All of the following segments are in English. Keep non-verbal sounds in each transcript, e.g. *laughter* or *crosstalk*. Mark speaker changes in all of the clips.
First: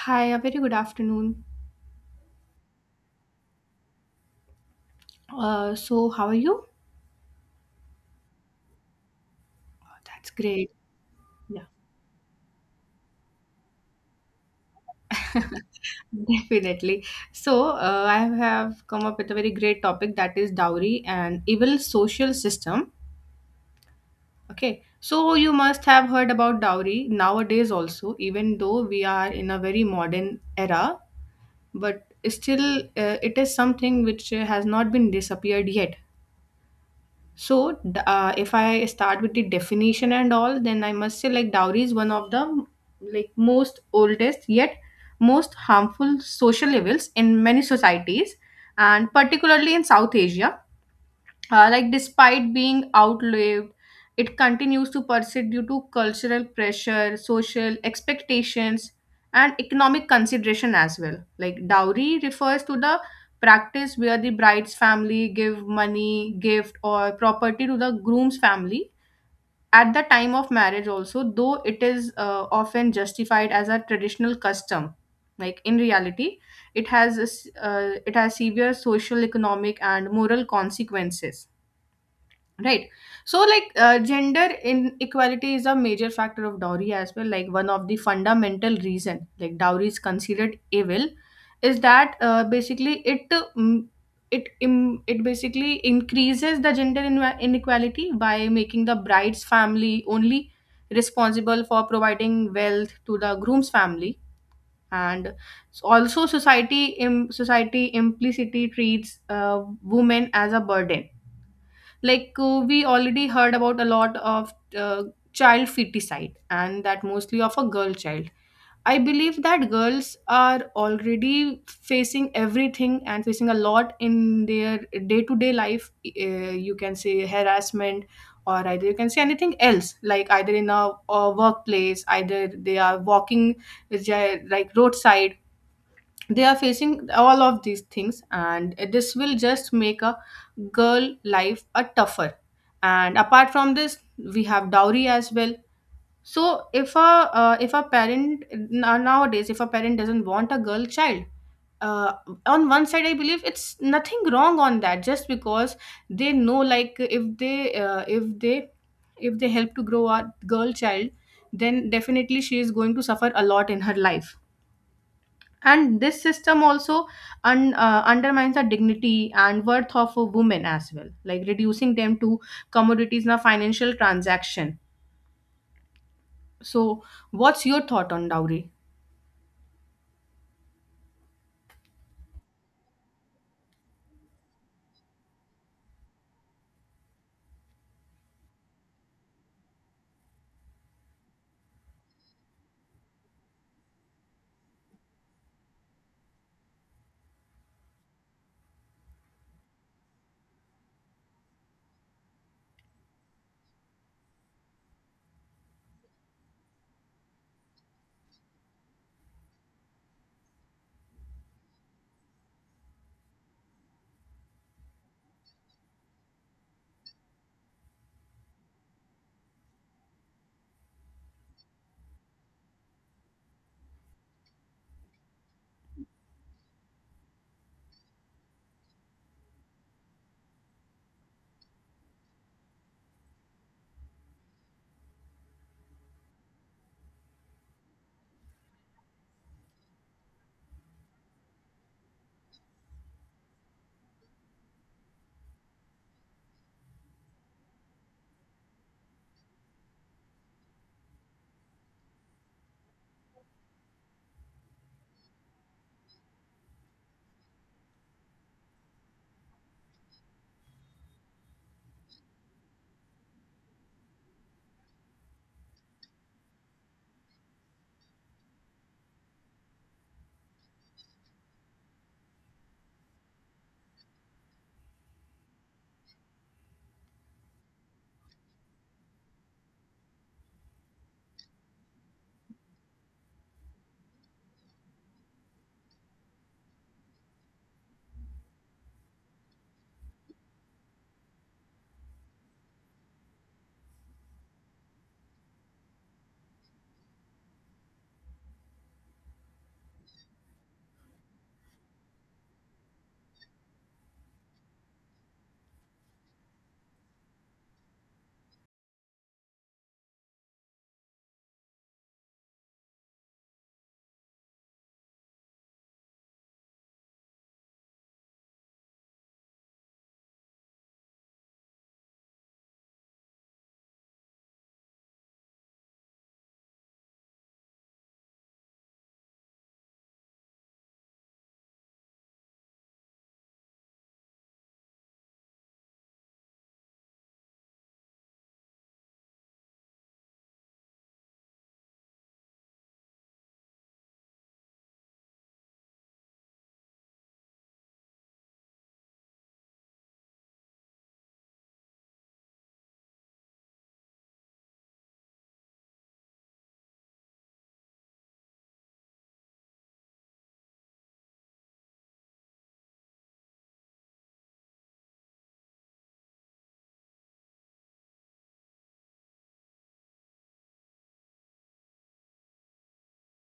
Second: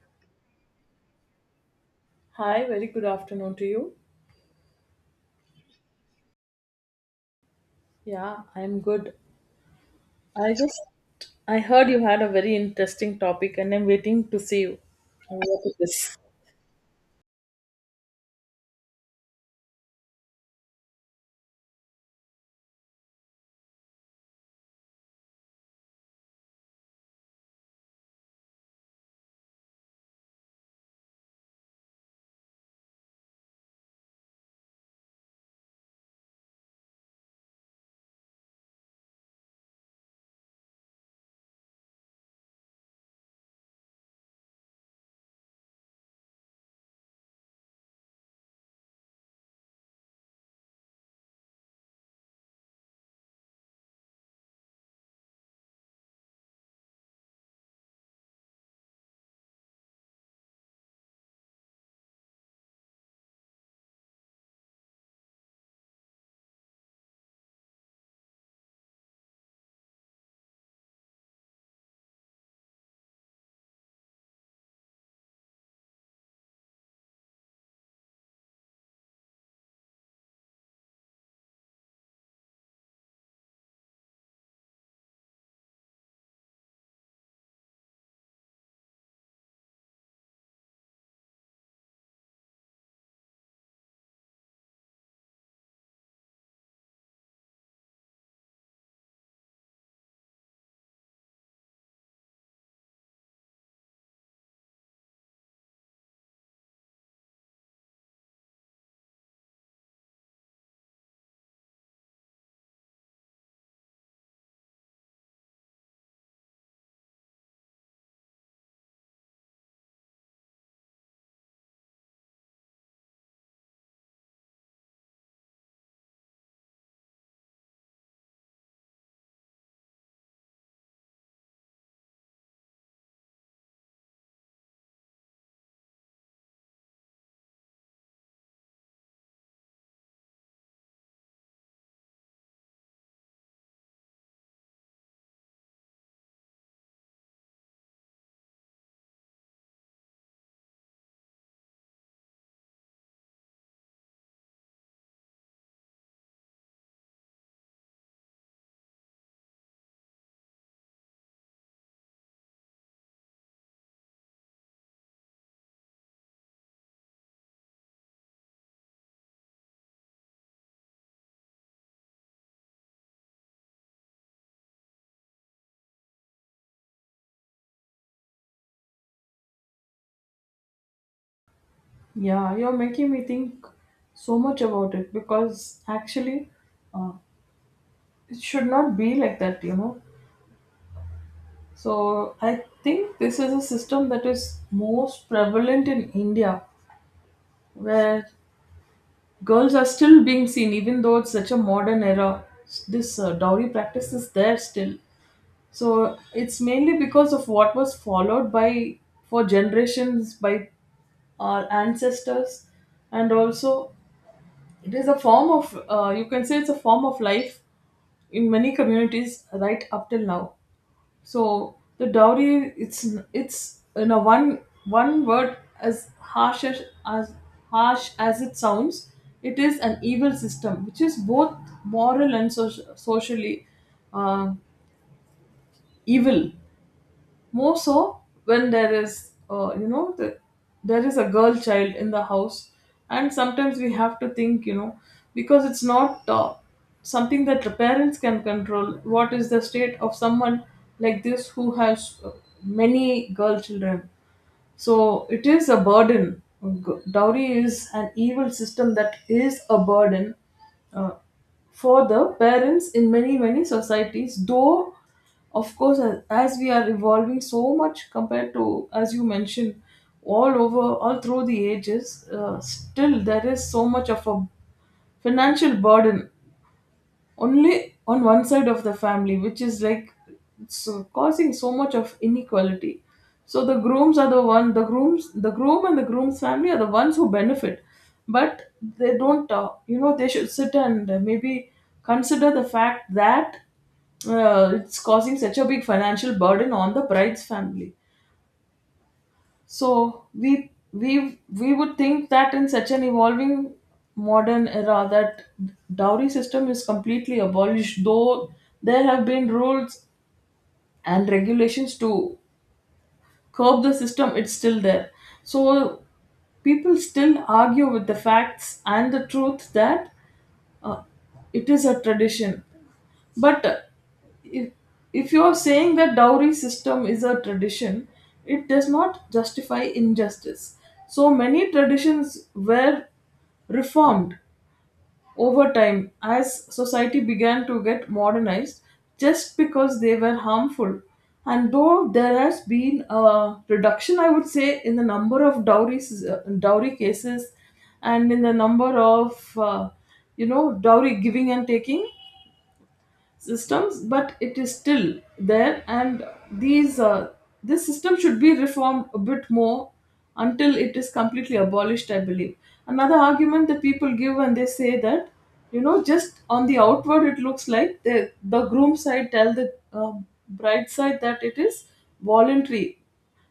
Speaker 1: Hi, a very good afternoon.
Speaker 2: Hi, very good afternoon to you.
Speaker 1: How are you?
Speaker 2: Yeah, I'm good.
Speaker 1: Oh, that's
Speaker 2: I
Speaker 1: great.
Speaker 2: just I
Speaker 1: Yeah,
Speaker 2: heard you had a very interesting topic and I'm waiting to see you.
Speaker 1: *laughs*
Speaker 2: What it is.
Speaker 1: definitely. So, I have come up with a very great topic, that is dowry and evil social system. Okay, so you must have heard about dowry nowadays also. Even though we are in a very modern era, but still, it is something which has not been disappeared yet. So, if I start with the definition and all, then I must say, like, dowry is one of the like most oldest yet most harmful social evils in many societies, and particularly in South Asia. Like, despite being outlived, it continues to persist due to cultural pressure, social expectations, and economic consideration as well. Like, dowry refers to the practice where the bride's family give money, gift, or property to the groom's family at the time of marriage also. Though it is often justified as a traditional custom, like, in reality, it has severe social, economic, and moral consequences, right? So, like, gender inequality is a major factor of dowry as well. Like, one of the fundamental reason, like, dowry is considered evil is that basically it mm, it im it basically increases the gender inequality by making the bride's family only responsible for providing wealth to the groom's family. And also, society implicitly treats women as a burden. Like, we already heard about a lot of child feticide, and that mostly of a girl child. I believe that girls are already facing everything and facing a lot in their day-to-day life. You can say harassment, or either you can say anything else. Like, either in a workplace, either they are walking like roadside, they are facing all of these things, and this will just make a girl life a tougher. And apart from this, we have dowry as well. So if a parent nowadays, if a parent doesn't want a girl child, uh, on one side I believe it's nothing wrong on that, just because they know, like, uh, if they if they help to grow a girl child, then definitely she is going to suffer a lot in her life. And this system also undermines the dignity and worth of a woman as well, like reducing them to commodities in a financial transaction. So, what's your thought on dowry?
Speaker 2: Yeah, you're making me think so much about it because actually, uh, it should not be like that, you know. So, I think this is a system that is most prevalent in India where girls are still being seen, even though it's such a modern era. This dowry practice is there still. So it's mainly because of what was followed by for generations by our ancestors, and also it is a form of you can say it's a form of life in many communities right up till now. So the dowry it's you know one word as harsh as harsh as it sounds, it is an evil system which is both moral and socially uh, evil, more so when there is you know there is a girl child in the house. And sometimes we have to think, you know, because it's not something that the parents can control. What is the state of someone like this who has many girl children? So it is a burden. Dowry is an evil system that is a burden for the parents in many many societies. Though of course as we are evolving so much compared to, as you mentioned, all over all through the ages, still there is so much of a financial burden only on one side of the family, which is like so causing so much of inequality. So the grooms are the one, the grooms, the groom and the groom's family are the ones who benefit, but they don't. You know, they should sit and maybe consider the fact that it's causing such a big financial burden on the bride's family. So we would think that in such an evolving modern era that dowry system is completely abolished, though there have been rules and regulations to curb the system, it's still there. So people still argue with the facts and the truth that uh, it is a tradition, but if, if you are saying that dowry system is a tradition, it does not justify injustice. So many traditions were reformed over time as society began to get modernized just because they were harmful. And though there has been a reduction, I would say, in the number of dowries, dowry cases and in the number of, you know, dowry giving and taking systems, but it is still there. And these this system should be reformed a bit more until it is completely abolished, I believe. Another argument that people give when they say that, you know, just on the outward it looks like the groom side tell the bride side that it is voluntary,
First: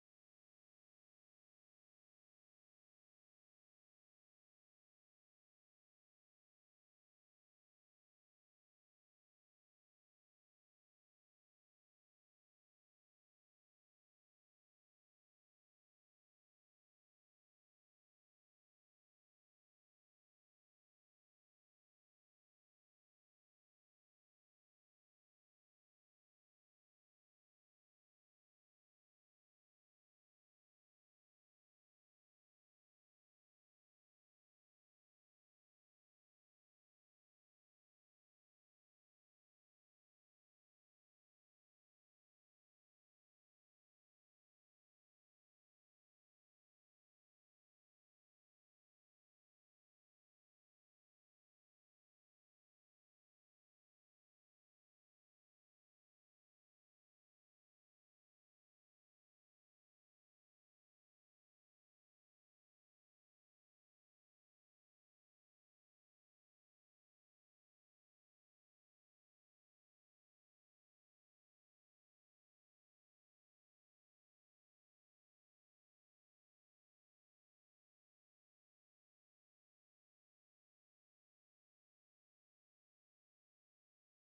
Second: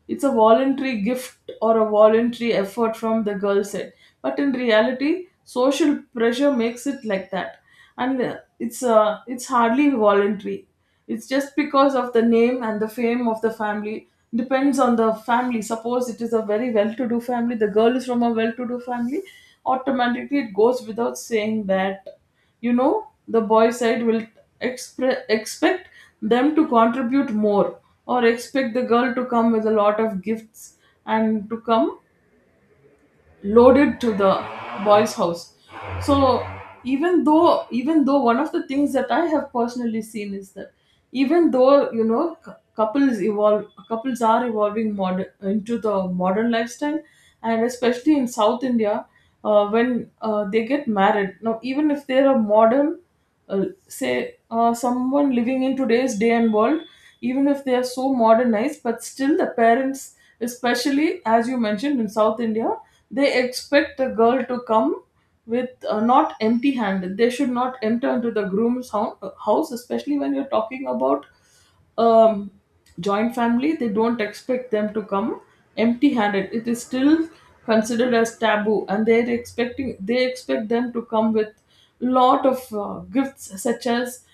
Speaker 2: it's a voluntary gift or a voluntary effort from the girl side. But in reality, social pressure makes it like that. And it's hardly voluntary. It's just because of the name and the fame of the family. Depends on the family. Suppose it is a very well to do family, the girl is from a well to do family, automatically it goes without saying that, you know, the boy side will expect them to contribute more or expect the girl to come with a lot of gifts and to come loaded to the boys house. So even though one of the things that I have personally seen is that even though, you know, couples evolve, couples are evolving modern into the modern lifestyle, and especially in South India, when they get married now, even if they're a modern say someone living in today's day and world, even if they are so modernized, but still the parents, especially as you mentioned, in South India, they expect the girl to come with, not empty handed. They should not enter into the groom's house, especially when you're talking about um, joint family, they don't expect them to come empty handed. It is still considered as taboo, and they're expecting, they expect them to come with lot of gifts, such as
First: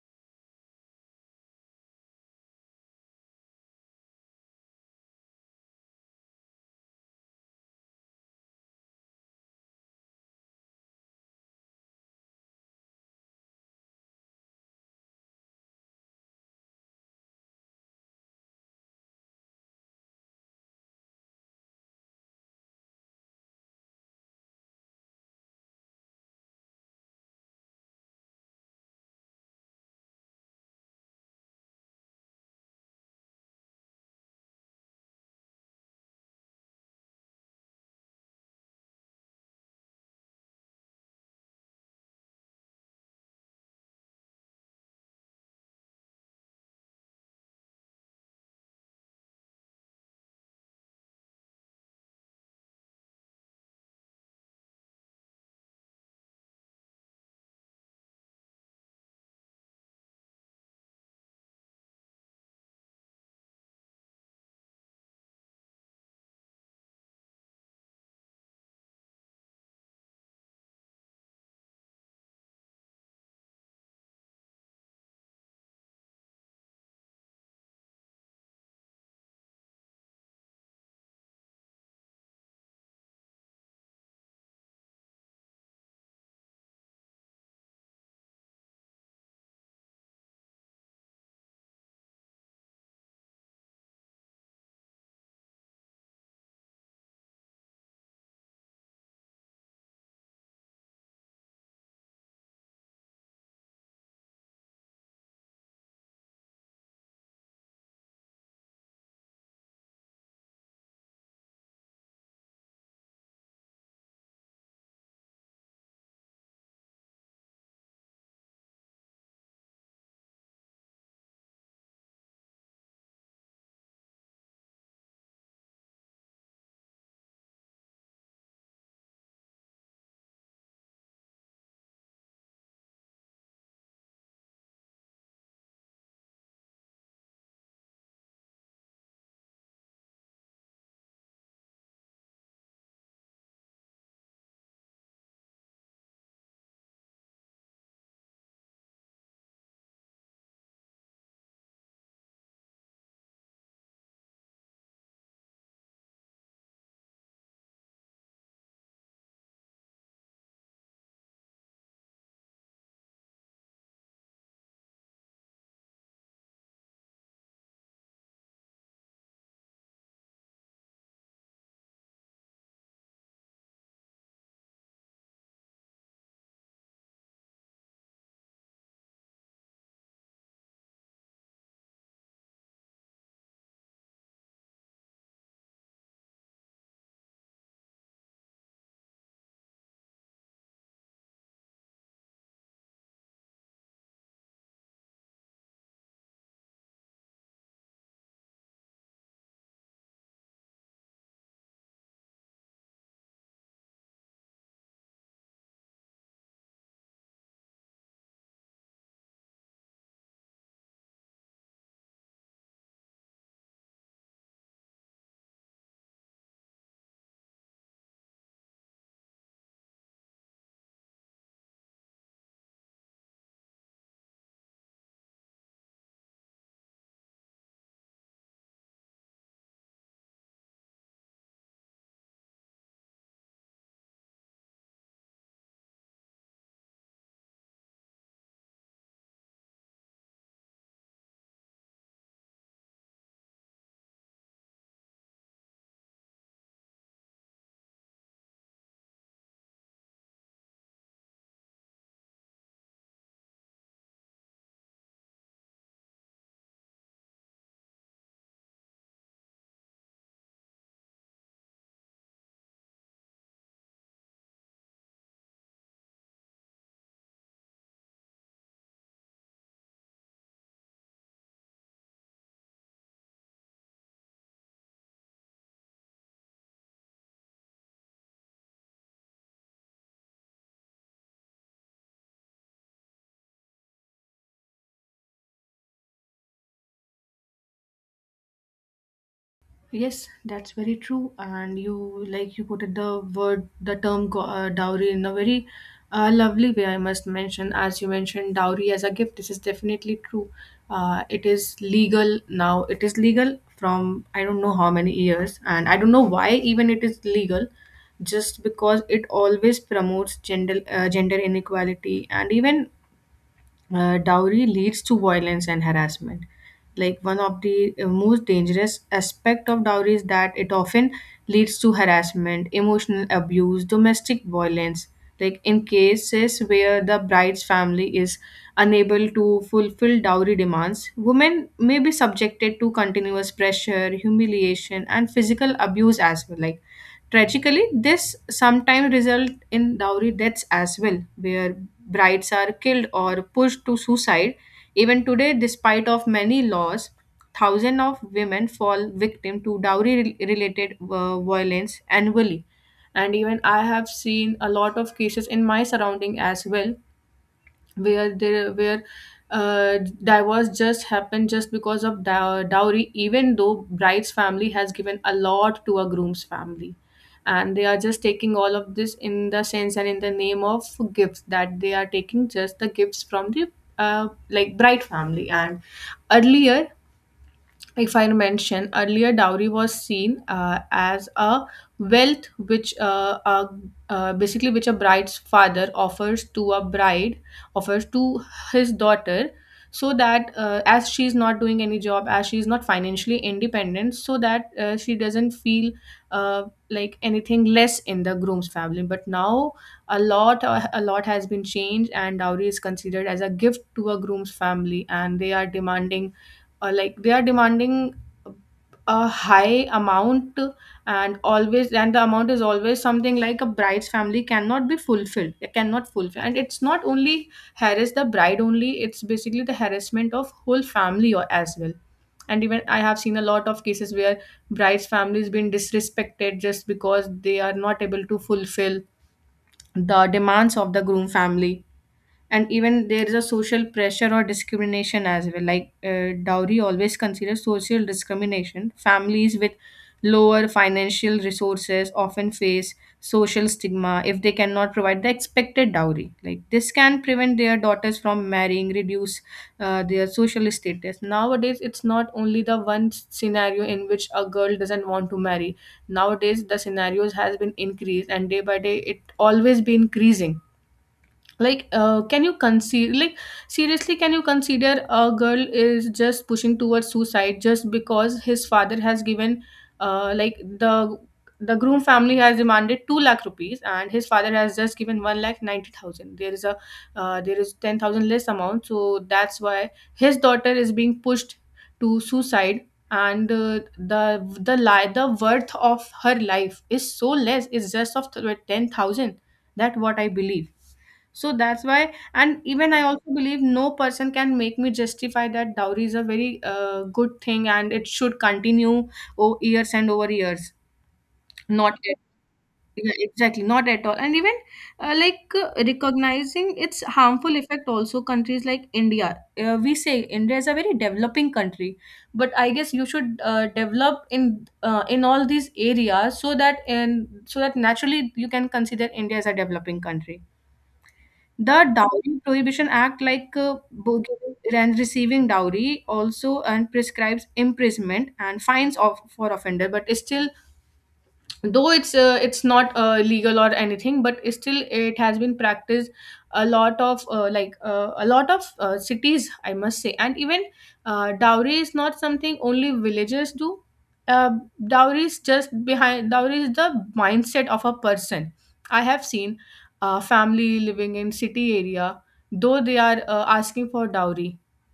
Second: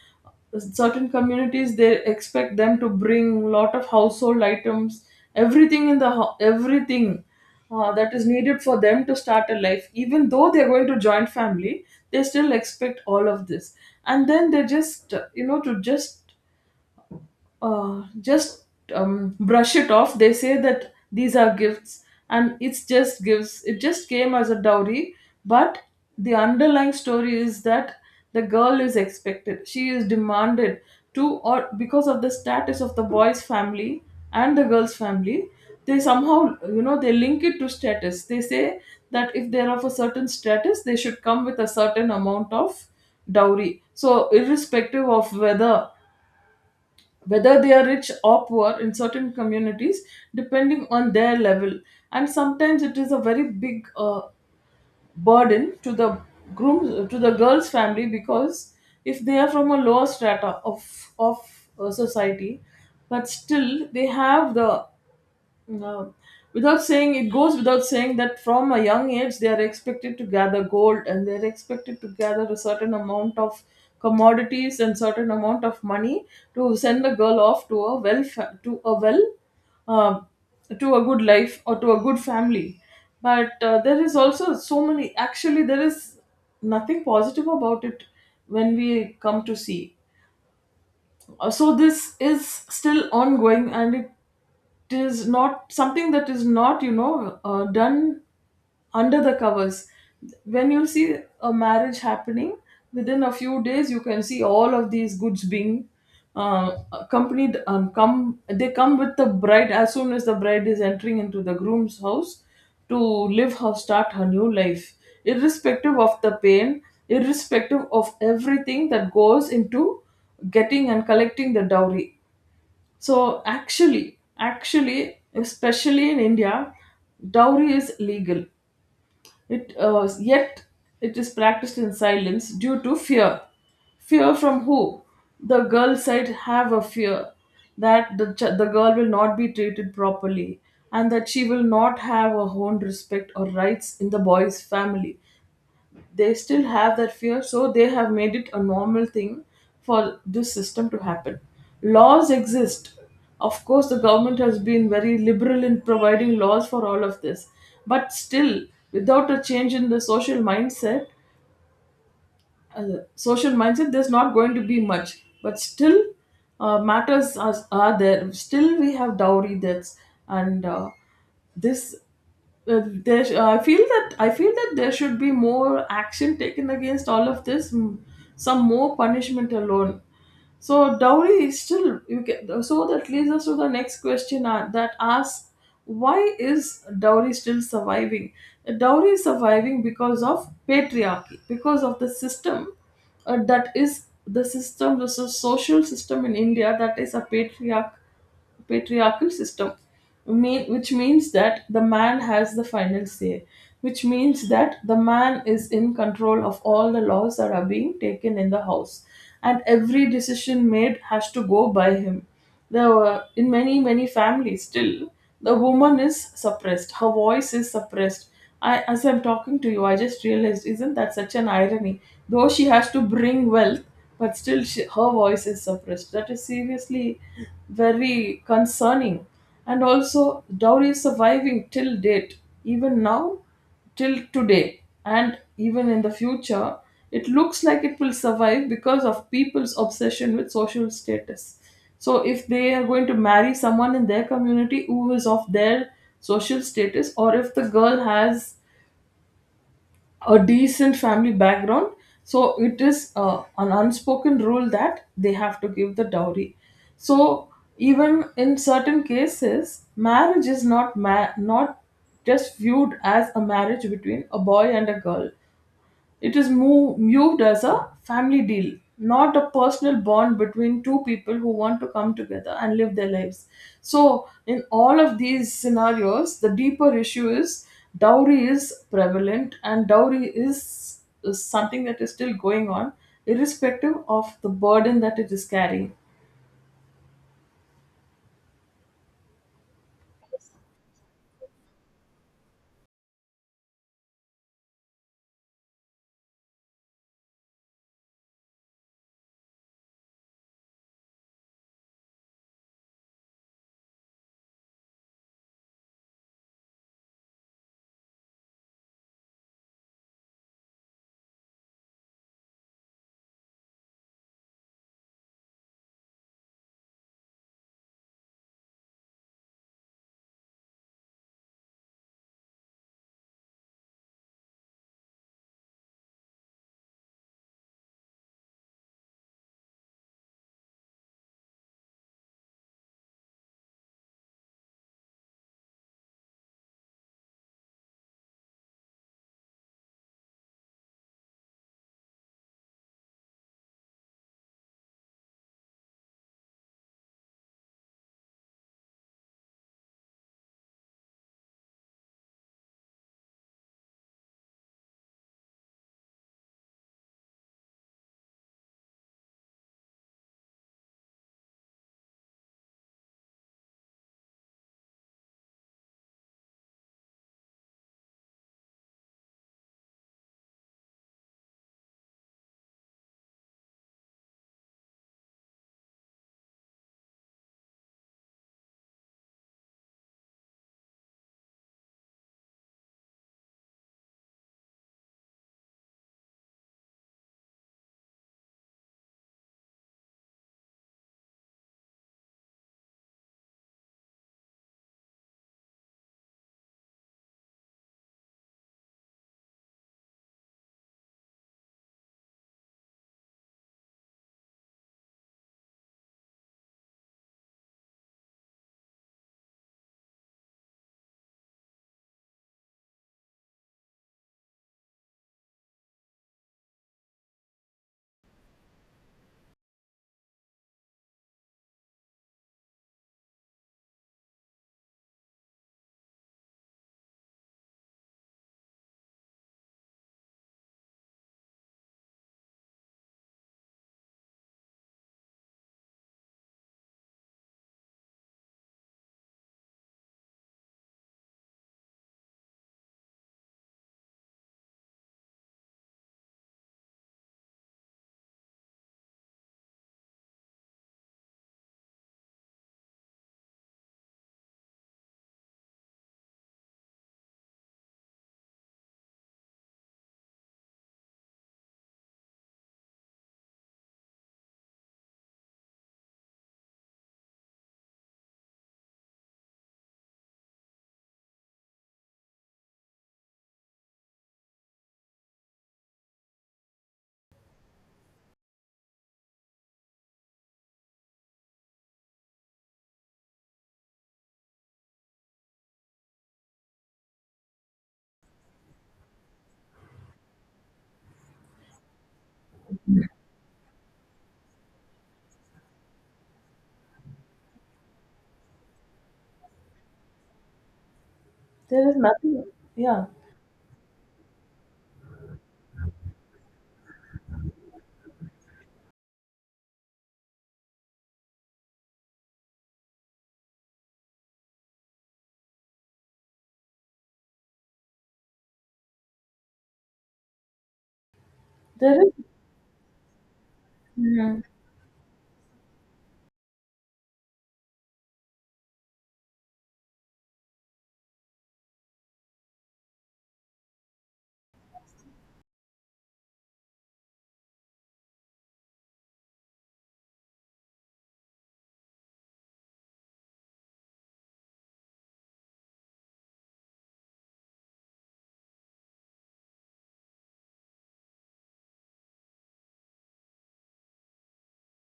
Speaker 2: certain communities they expect them to bring lot of household items, everything in the everything that is needed for them to start a life. Even though they're going to joint family, they still expect all of this. And then they just you know, to just brush it off. They say that these are gifts, and it's just gifts. It just came as a dowry, but the underlying story is that the girl is expected. She is demanded to, or because of the status of the boy's family and the girl's family, they somehow, you know, they link it to status. They say that if they're of a certain status, they should come with a certain amount of dowry. So irrespective of whether they are rich or poor in certain communities depending on their level. And sometimes it is a very big burden to the groom, to the girl's family, because if they are from a lower strata of of society, but still they have the no. Without saying, it goes without saying that from a young age they are expected to gather gold and they're expected to gather a certain amount of commodities and certain amount of money to send a girl off to a to a well um to a good life or to a good family. But there is also so many. Actually, there is nothing positive about it when we come to see. So this is still ongoing, and it is not something that is not, you know, done under the covers. When you see a marriage happening, within a few days you can see all of these goods being accompanied, come, they come with the bride as soon as the bride is entering into the groom's house to live her, start her new life, irrespective of the pain, irrespective of everything that goes into getting and collecting the dowry. So actually, especially in India, dowry is legal. It yet it is practiced in silence due to fear. Fear from who? The girl side have a fear that the girl will not be treated properly and that she will not have her own respect or rights in the boy's family. They still have that fear, so they have made it a normal thing for this system to happen. Laws exist, of course the government has been very liberal in providing laws for all of this, but still, without a change in the social mindset, social mindset, there's not going to be much, but still matters are there. Still we have dowry deaths, and this I feel that there should be more action taken against all of this, some more punishment alone. So dowry is still, you can, so that leads us to the next question, that asks, why is dowry still surviving? Dowry is surviving because of patriarchy, because of the system, that is the system, the social system in India, that is a patriarchal system, mean, which means that the man has the final say, which means that the man is in control of all the laws that are being taken in the house, and every decision made has to go by him. There were, in many, many families, still, the woman is suppressed, her voice is suppressed. I, as I'm talking to you, I just realized, isn't that such an irony? Though she has to bring wealth, but still she, her voice is suppressed. That is seriously very concerning. And also, dowry is surviving till date, even now, till today, and even in the future it looks like it will survive because of people's obsession with social status. So if they are going to marry someone in their community who is of their social status, or if the girl has a decent family background, so it is an unspoken rule that they have to give the dowry. So even in certain cases marriage is not not just viewed as a marriage between a boy and a girl, it is viewed as a family deal, not a personal bond between two people who want to come together and live their lives. So, in all of these scenarios, the deeper issue is dowry is prevalent, and dowry is something that is still going on, irrespective of the burden that it is carrying.
Speaker 1: Yes, that's very true. And you, like, you put it, the word, the term dowry in a very lovely way, I must mention. As you mentioned, dowry as a gift, this is definitely true. It is legal now. It is legal from I don't know how many years, and I don't know why even it is legal, just because it always promotes gender gender inequality. And even dowry leads to violence and harassment. Like, one of the most dangerous aspect of dowry is that it often leads to harassment, emotional abuse, domestic violence. Like, in cases where the bride's family is unable to fulfill dowry demands, women may be subjected to continuous pressure, humiliation, and physical abuse as well. Like, tragically, this sometimes result in dowry deaths as well, where brides are killed or pushed to suicide. Even today, despite of many laws, thousands of women fall victim to dowry-related violence annually. And even I have seen a lot of cases in my surrounding as well, where there where divorce just happened just because of dowry, even though bride's family has given a lot to a groom's family, and they are just taking all of this in the sense and in the name of gifts that they are taking, just the gifts from the like bride family. And earlier, if I mention earlier, dowry was seen as a wealth which basically which a bride's father offers to a bride, offers to his daughter, so that as she's not doing any job, as she's not financially independent, so that she doesn't feel uh, like anything less in the groom's family. But now a lot has been changed, and dowry is considered as a gift to a groom's family, and they are demanding uh, like they are demanding a high amount. And always, and the amount is always something like a bride's family cannot be fulfilled. It cannot fulfill. And it's not only harass the bride only, it's basically the harassment of whole family or as well. And even I have seen a lot of cases where bride's family has been disrespected just because they are not able to fulfill the demands of the groom family. And even there is a social pressure or discrimination as well. Like, dowry always considers social discrimination. Families with lower financial resources often face social stigma if they cannot provide the expected dowry. Like, this can prevent their daughters from marrying, reduce their social status. Nowadays it's not only the one scenario in which a girl doesn't want to marry. Nowadays the scenarios has been increased, and day by day it always be increasing. Like, can you consider, like, seriously, can you consider a girl is just pushing towards suicide just because his father has given, uh, like the the groom family has demanded 2 lakh rupees and his father has just given 1 lakh 90,000. There is a, there is 10,000 less amount, so that's why his daughter is being pushed to suicide. And the worth of her life is so less, it's just of 10,000. That what I believe. So that's why, and even I also believe no person can make me justify that dowry is a very good thing and it should continue over years and over years.
Speaker 2: There
Speaker 1: Not
Speaker 2: is
Speaker 1: at,
Speaker 2: nothing, yeah.
Speaker 1: yeah, exactly, not at all. And even recognizing its harmful effect also, countries like India. We say India is a very developing country, but I guess you should develop in all these areas so that, and so that naturally you can consider India as a developing country. The
Speaker 2: There is,
Speaker 1: Dowry Prohibition Act, like, giving and receiving dowry, also and prescribes imprisonment and fines of for offender. But still, though it's not legal or anything, but still it has been practiced a lot of a lot of cities, I must say. And even dowry is not something only villagers do. uh, Dowry is just behind dowry is the mindset of a person. I have seen a family living in city area, though they are asking for dowry.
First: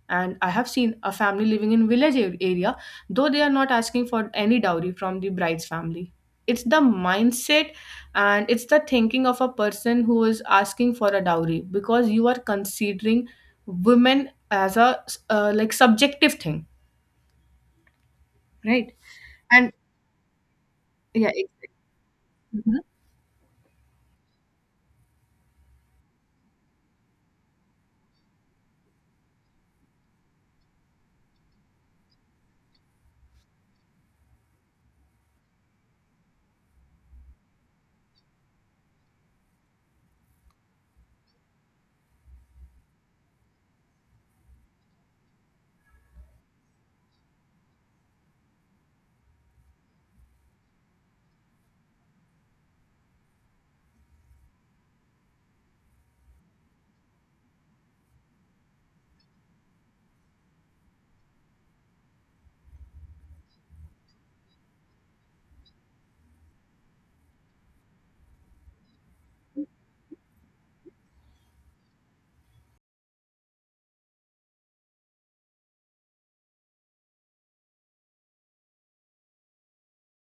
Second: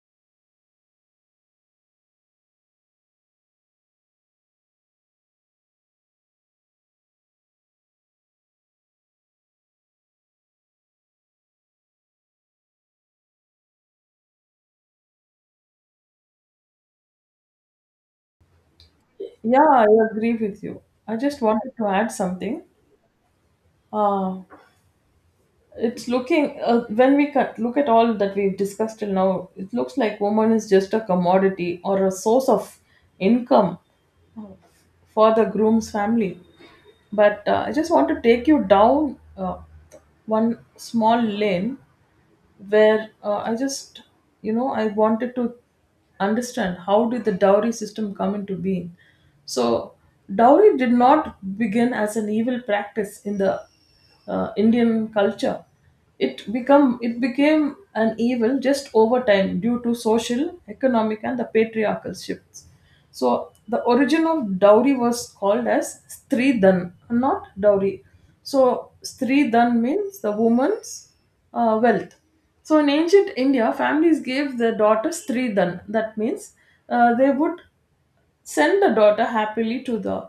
Speaker 1: And I have seen a family living in village area, though they are not asking for any dowry from the bride's family. It's the mindset, and it's the thinking of a person who is asking for a dowry, because you are considering women as a like subjective thing, right?
Speaker 2: yeah,
Speaker 1: And
Speaker 2: I agree with you. I
Speaker 1: yeah,
Speaker 2: just
Speaker 1: it,
Speaker 2: wanted to add something.
Speaker 1: mhm.
Speaker 2: Uh, It's looking when we cut, look at all that we've discussed till now. It looks like woman is just a commodity or a source of income for the groom's family. But I just want to take you down one small lane where I just, you know, I wanted to understand how did the dowry system come into being. So, dowry did not begin as an evil practice in the Indian culture. It became an evil just over time due to social, economic, and the patriarchal shifts. So the origin of dowry was called as Sridhan, not dowry. So Sridhan means the woman's wealth. So in ancient India, families gave their daughters tridhan. That means they would send the daughter happily to the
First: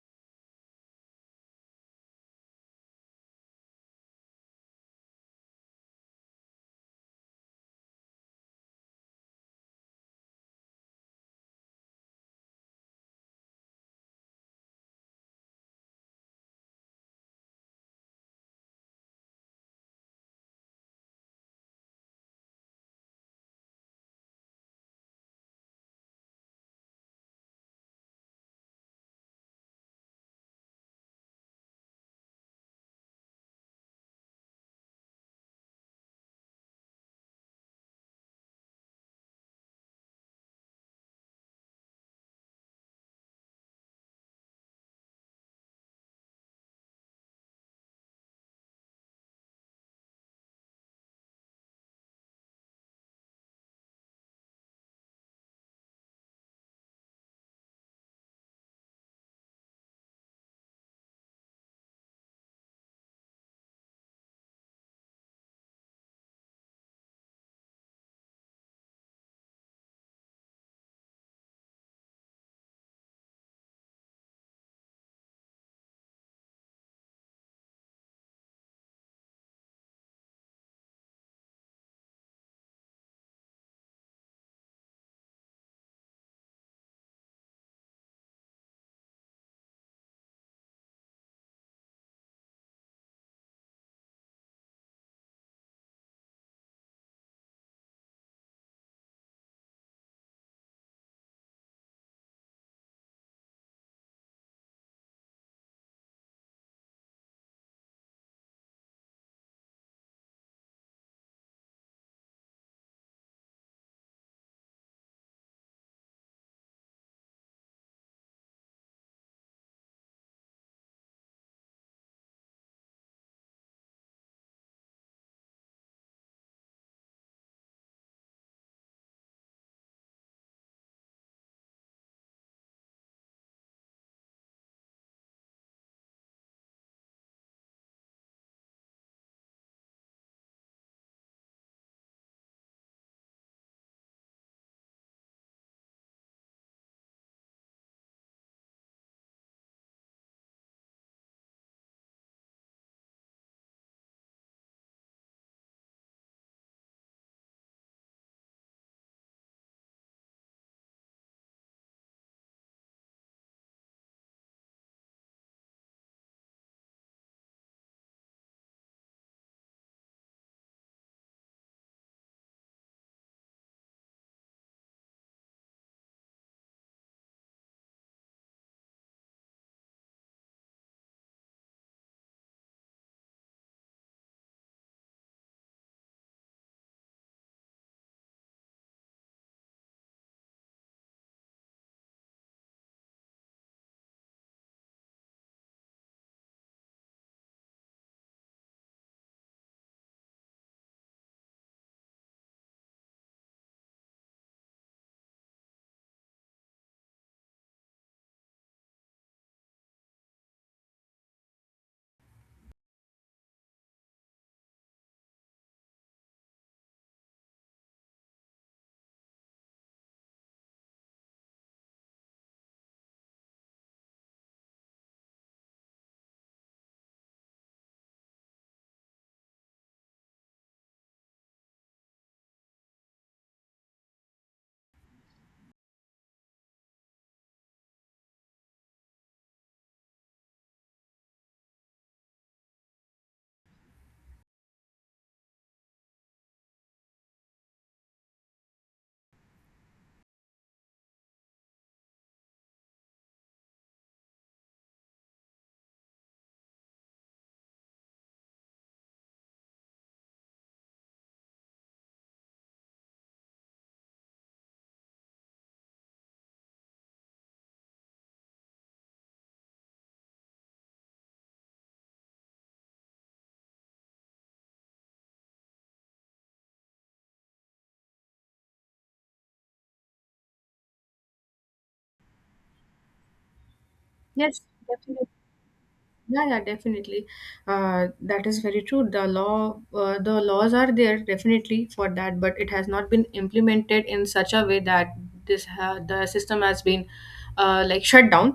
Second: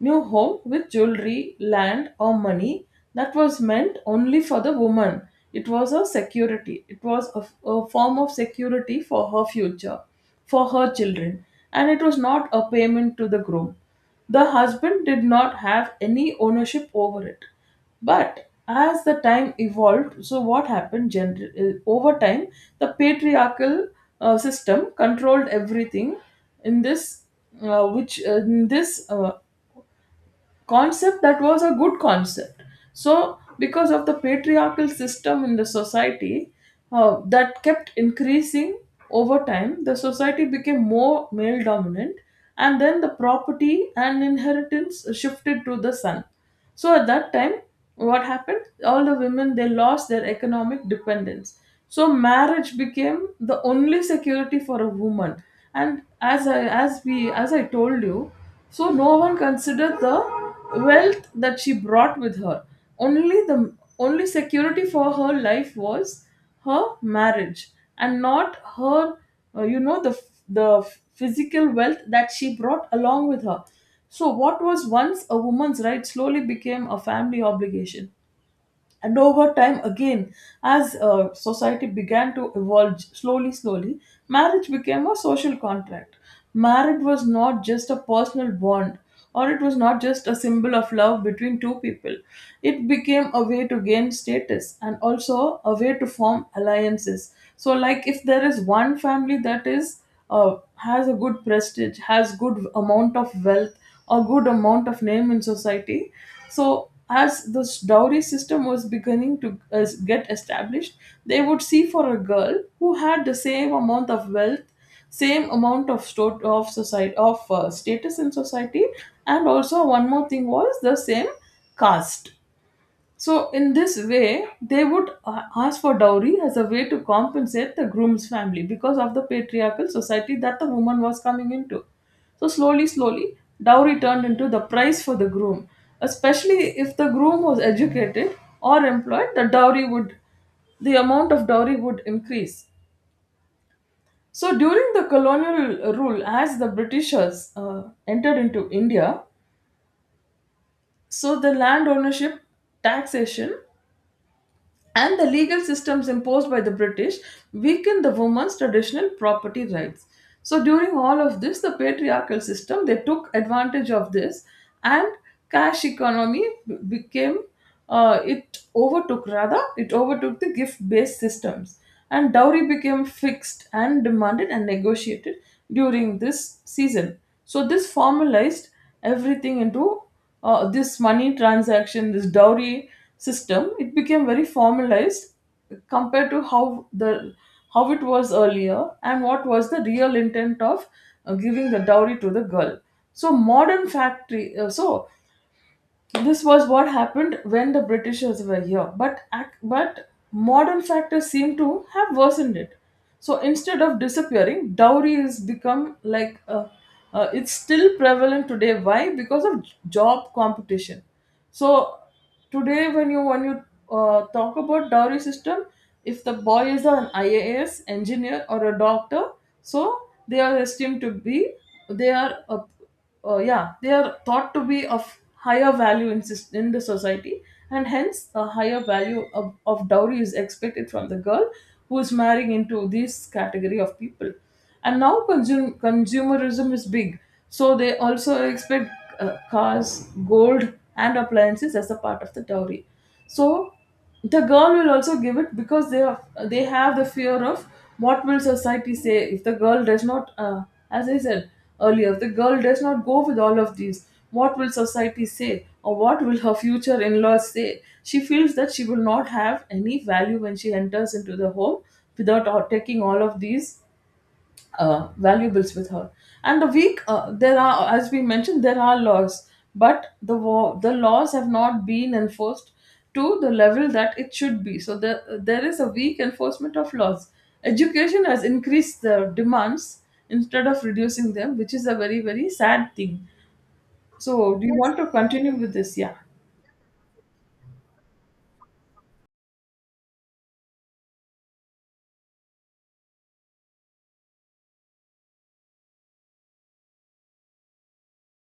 Speaker 2: new home with jewelry, land, or money that was meant only for the woman. It was a security. It was a form of security for her future, for her children, and it was not a payment to the groom. The husband did not have any ownership over it. But as the time evolved, so what happened over time, the patriarchal system controlled everything in this, in this concept that was a good concept. So, because of the patriarchal system in the society that kept increasing over time, the society became more male dominant, and then the property and inheritance shifted to the son. So at that time, what happened? All the women they lost their economic dependence. So marriage became the only security for a woman. And as I told you, so no one considered the wealth that she brought with her. Only security for her life was her marriage and not her you know the physical wealth that she brought along with her. So, what was once a woman's right slowly became a family obligation. And over time, again, as society began to evolve slowly, slowly, marriage became a social contract. Marriage was not just a personal bond, or it was not just a symbol of love between two people. It became a way to gain status and also a way to form alliances. So, like if there is one family that is has a good prestige, has good amount of wealth, a good amount of name in society, so as this dowry system was beginning to get established, they would see for a girl who had the same amount of wealth, same amount of sto- of society of status in society, and also one more thing was the same caste. So, in this way, they would ask for dowry as a way to compensate the groom's family because of the patriarchal society that the woman was coming into. So, slowly, slowly, dowry turned into the price for the groom. Especially if the groom was educated or employed, the amount of dowry would increase. So, during the colonial rule, as the Britishers entered into India, so the land ownership, taxation, and the legal systems imposed by the British weakened the woman's traditional property rights. So during all of this, the patriarchal system they took advantage of this, and cash economy b- became it overtook rather it overtook the gift-based systems, and dowry became fixed and demanded and negotiated during this season. So this formalized everything into this money transaction. This dowry system, it became very formalized compared to how it was earlier and what was the real intent of giving the dowry to the girl. So so this was what happened when the Britishers were here, but modern factors seem to have worsened it. So instead of disappearing, dowry has become like a, it's still prevalent today. Why? Because of job competition. So today, when you talk about dowry system, if the boy is an IAS engineer or a doctor, so they are esteemed to be, they are yeah, they are thought to be of higher value in the society, and hence a higher value of dowry is expected from the girl who is marrying into this category of people. And now consumerism is big, so they also expect cars, gold, and appliances as a part of the dowry. So the girl will also give it because they have the fear of what will society say if the girl does not, as I said earlier, if the girl does not go with all of these, what will society say or what will her future in-laws say. She feels that she will not have any value when she enters into the home without taking all of these valuables with her. And there are, as we mentioned, there are laws, but the laws have not been enforced to the level that it should be. So there is a weak enforcement of laws. Education has increased the demands instead of reducing them, which is a very, very sad thing. So,
Speaker 1: Yes,
Speaker 2: do you want to
Speaker 1: definitely.
Speaker 2: continue with this? Yeah.
Speaker 1: Yeah, yeah, definitely. That is very true. The law, the laws are there definitely for that, but it has not been implemented in such a way that this ha the system has been like shut down.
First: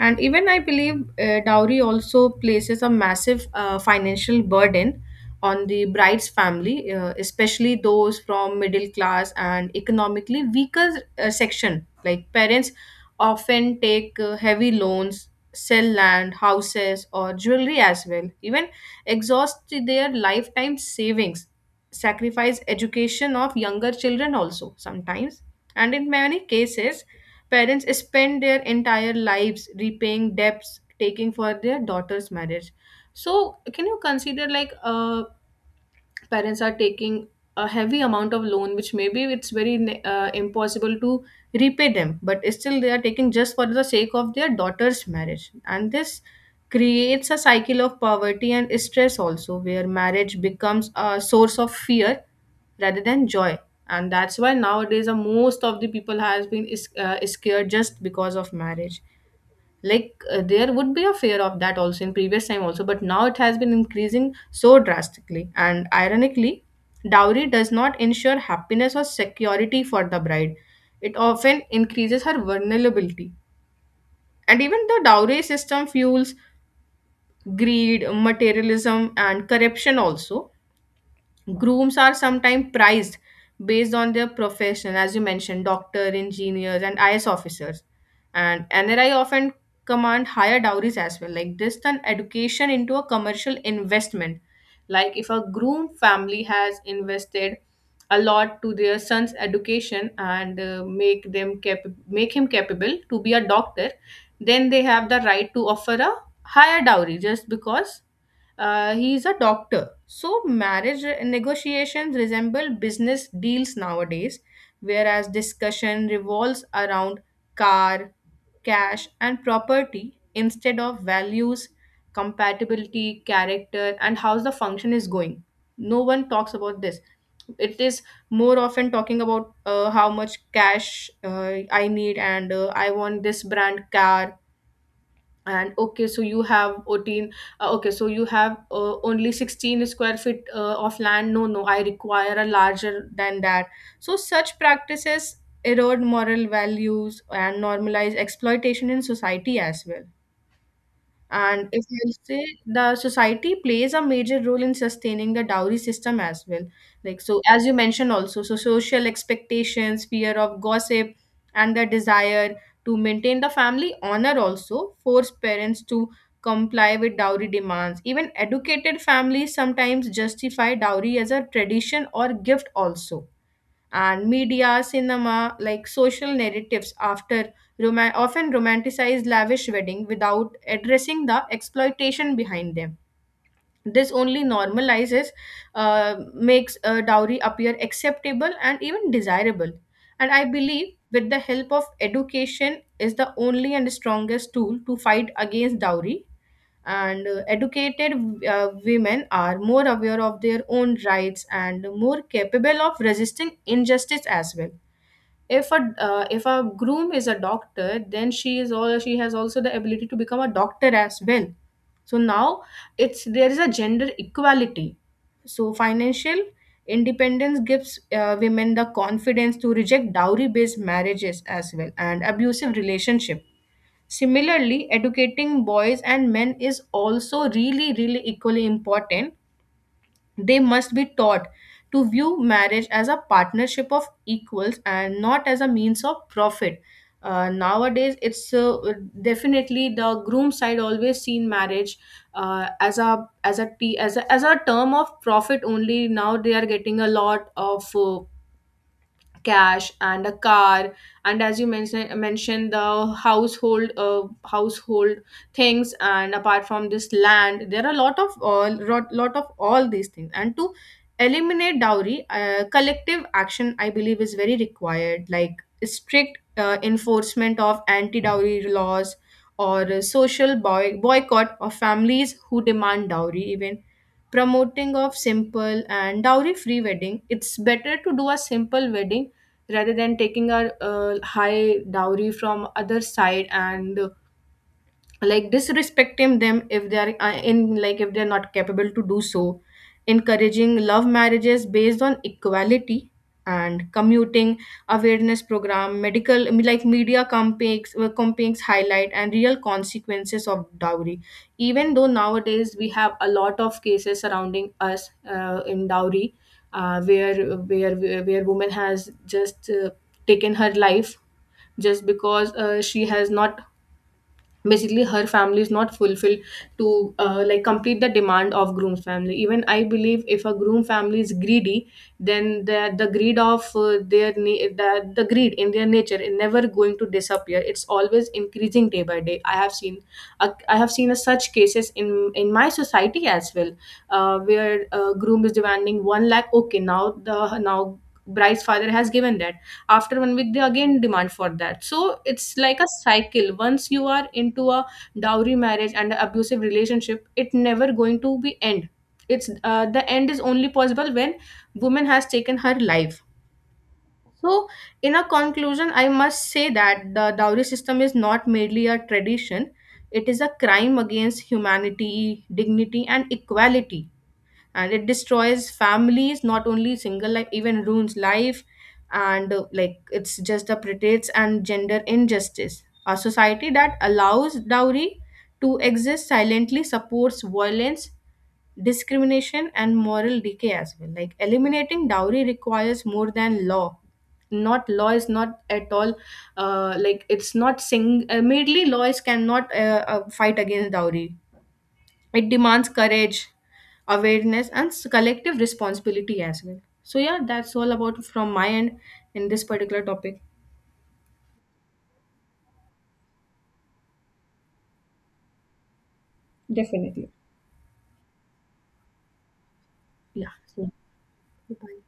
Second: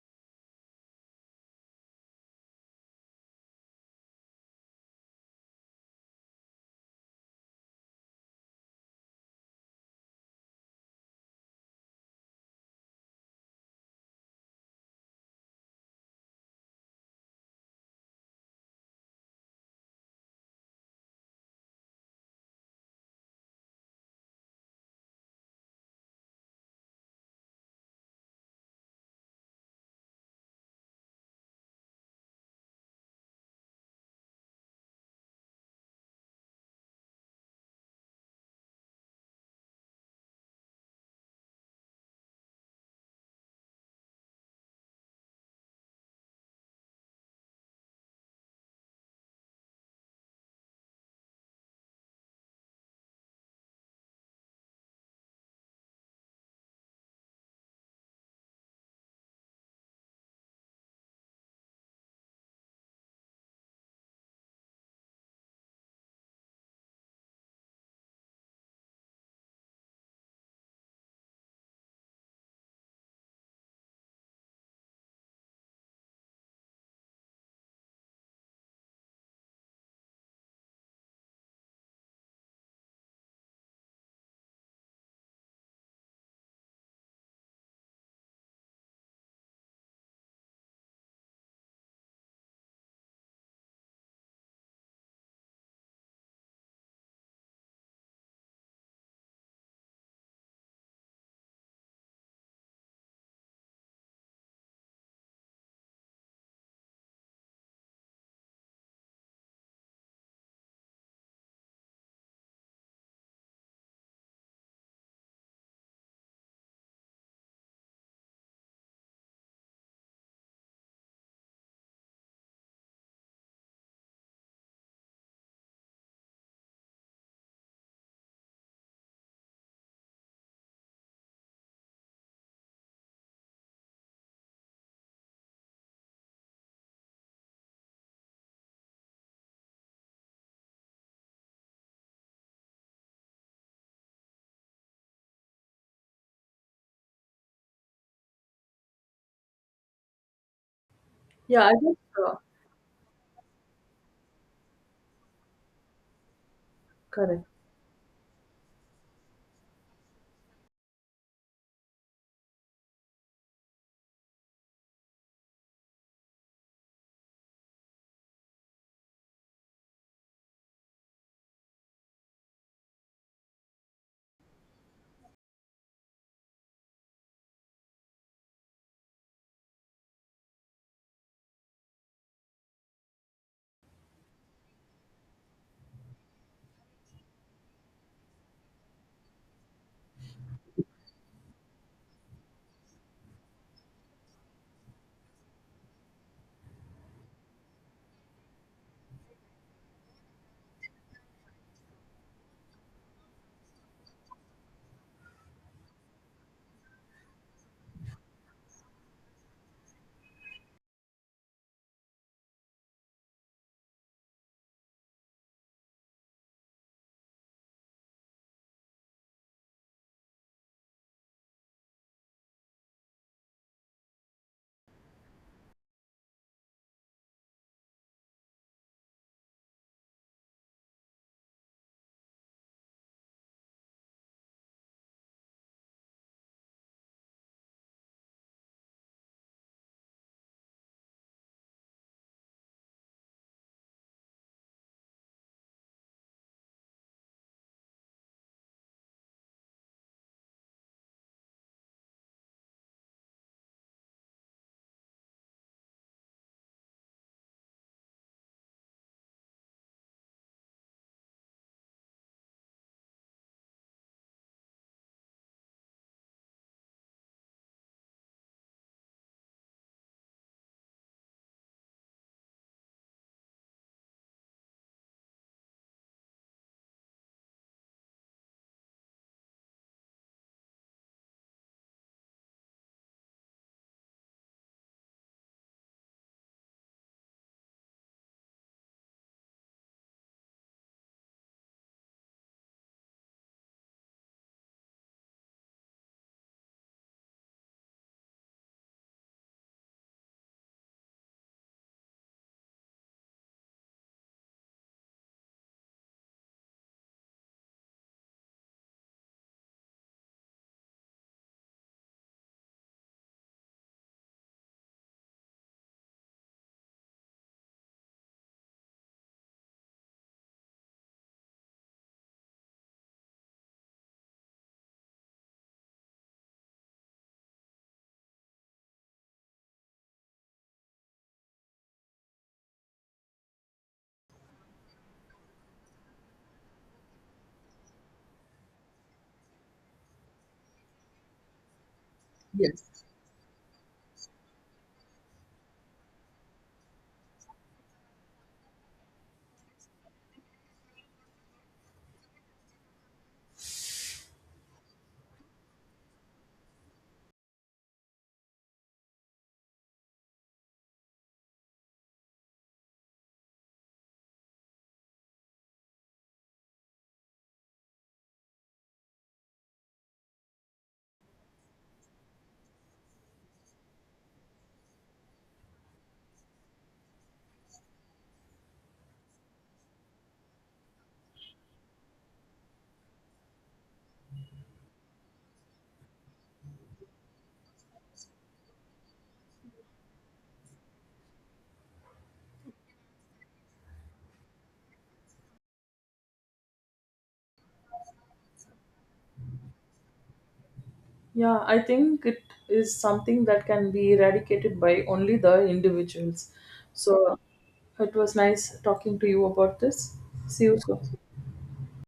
Speaker 1: And even I believe dowry also places a massive financial burden on the bride's family, especially those from middle class and economically weaker section. Like, parents often take heavy loans, sell land, houses, or jewelry as well, even exhaust their lifetime savings, sacrifice education of younger children also sometimes. And in many cases, parents spend their entire lives repaying debts taking for their daughter's marriage. So, can you consider, like, parents are taking a heavy amount of loan which maybe it's very impossible to repay them, but still they are taking just for the sake of their daughter's marriage. And this creates a cycle of poverty and stress also, where marriage becomes a source of fear rather than joy. And that's why nowadays most of the people has been is, scared just because of marriage. Like, there would be a fear of that also in previous time also, but now it has been increasing so drastically. And ironically, dowry does not ensure happiness or security for the bride, it often increases her vulnerability. And even the dowry system fuels greed, materialism, and corruption also. Grooms are sometimes prized based on their profession, as you mentioned, doctor, engineers, and IS officers. And NRI often command higher dowries as well. Like, this turn education into a commercial investment. Like, if a groom family has invested a lot to their son's education and make them make him capable to be a doctor, then they have the right to offer a higher dowry just because he is a doctor. So, marriage negotiations resemble business deals nowadays, whereas discussion revolves around car, cash, and property instead of values, compatibility, character, and how the function is going. No one talks about this. It is more often talking about how much cash I need and I want this brand car and okay, so you have 14 okay, so you have only 16 square feet of land. No, no, I require a larger than that. So such practices erode moral values and normalize exploitation in society as well.
Speaker 2: Yeah,
Speaker 1: And
Speaker 2: I
Speaker 1: if
Speaker 2: think
Speaker 1: I
Speaker 2: uh,
Speaker 1: say, the society plays a major role in sustaining the dowry system as well. Like so,
Speaker 2: correct.
Speaker 1: as you mentioned also, so social expectations, fear of gossip, and the desire to maintain the family honor also force parents to comply with dowry demands. Even educated families sometimes justify dowry as a tradition or gift also, and media, cinema, like social narratives after often romanticize lavish wedding without addressing the exploitation behind them. This only normalizes, makes a dowry appear acceptable and even desirable. And I believe with the help of education is the only and strongest tool to fight against dowry. And educated women are more aware of their own rights and more capable of resisting injustice as well. If a if a groom is a doctor, then she is all, she has also the ability to become a doctor as well. So now it's there is a gender equality. So financial independence gives women the confidence to reject dowry based marriages as well and abusive relationship. Similarly, educating boys and men is also really really equally important. They must be taught to view marriage as a partnership of equals and not as a means of profit. Nowadays, it's definitely the groom side always seen marriage as a as a term of profit only. Now they are getting a lot of cash and a car, and as you mentioned the household household things, and apart from this land, there are a lot of all lot of all these things. And to eliminate dowry, collective action, I believe, is very required, like strict enforcement of anti dowry laws or a social boycott of families who demand dowry, even promoting of simple and dowry free wedding. It's better to do a simple wedding rather than taking a high dowry from other side and like disrespecting them if they are in, like if they're not capable to do so. Encouraging love marriages based on equality and commuting awareness program medical, I mean, like media campaigns campaigns highlight and real consequences of dowry. Even though nowadays we have a lot of cases surrounding us in dowry, where where woman has just taken her life just because she has not, basically her family is not fulfilled to like complete the demand of groom family. Even I believe if a groom family is greedy, then the greed of their the greed in their nature is never going to disappear. It's always increasing day by day. I have seen I have seen a such cases in my society as well. Where groom is demanding 1 lakh. Okay, now the now bride's father has given that. After 1 week, they again demand for that. So it's like a
Speaker 2: Yes.
Speaker 1: cycle. Once you are into a dowry marriage and an abusive relationship, it never going to be end. It's the end is only possible when woman has taken her life. So in a conclusion, I must say that the dowry system is not merely a tradition. It is a crime against humanity, dignity, and equality. And it destroys families, not only single life, even ruins life. And like it's just the predates and gender injustice. A society that allows dowry to exist silently supports violence, discrimination, and moral decay as well. Like eliminating dowry requires more than law. Not law is not at all like it's not sing laws cannot fight against dowry. It demands courage, awareness, and collective responsibility as well. So, yeah, that's all about from my end in this particular topic.
Speaker 2: Yeah, I think it is something that can be eradicated by only the individuals.
Speaker 1: Definitely.
Speaker 2: So it was nice talking to you about this.
Speaker 1: Yeah.
Speaker 2: See you
Speaker 1: So,
Speaker 2: soon.
Speaker 1: bye.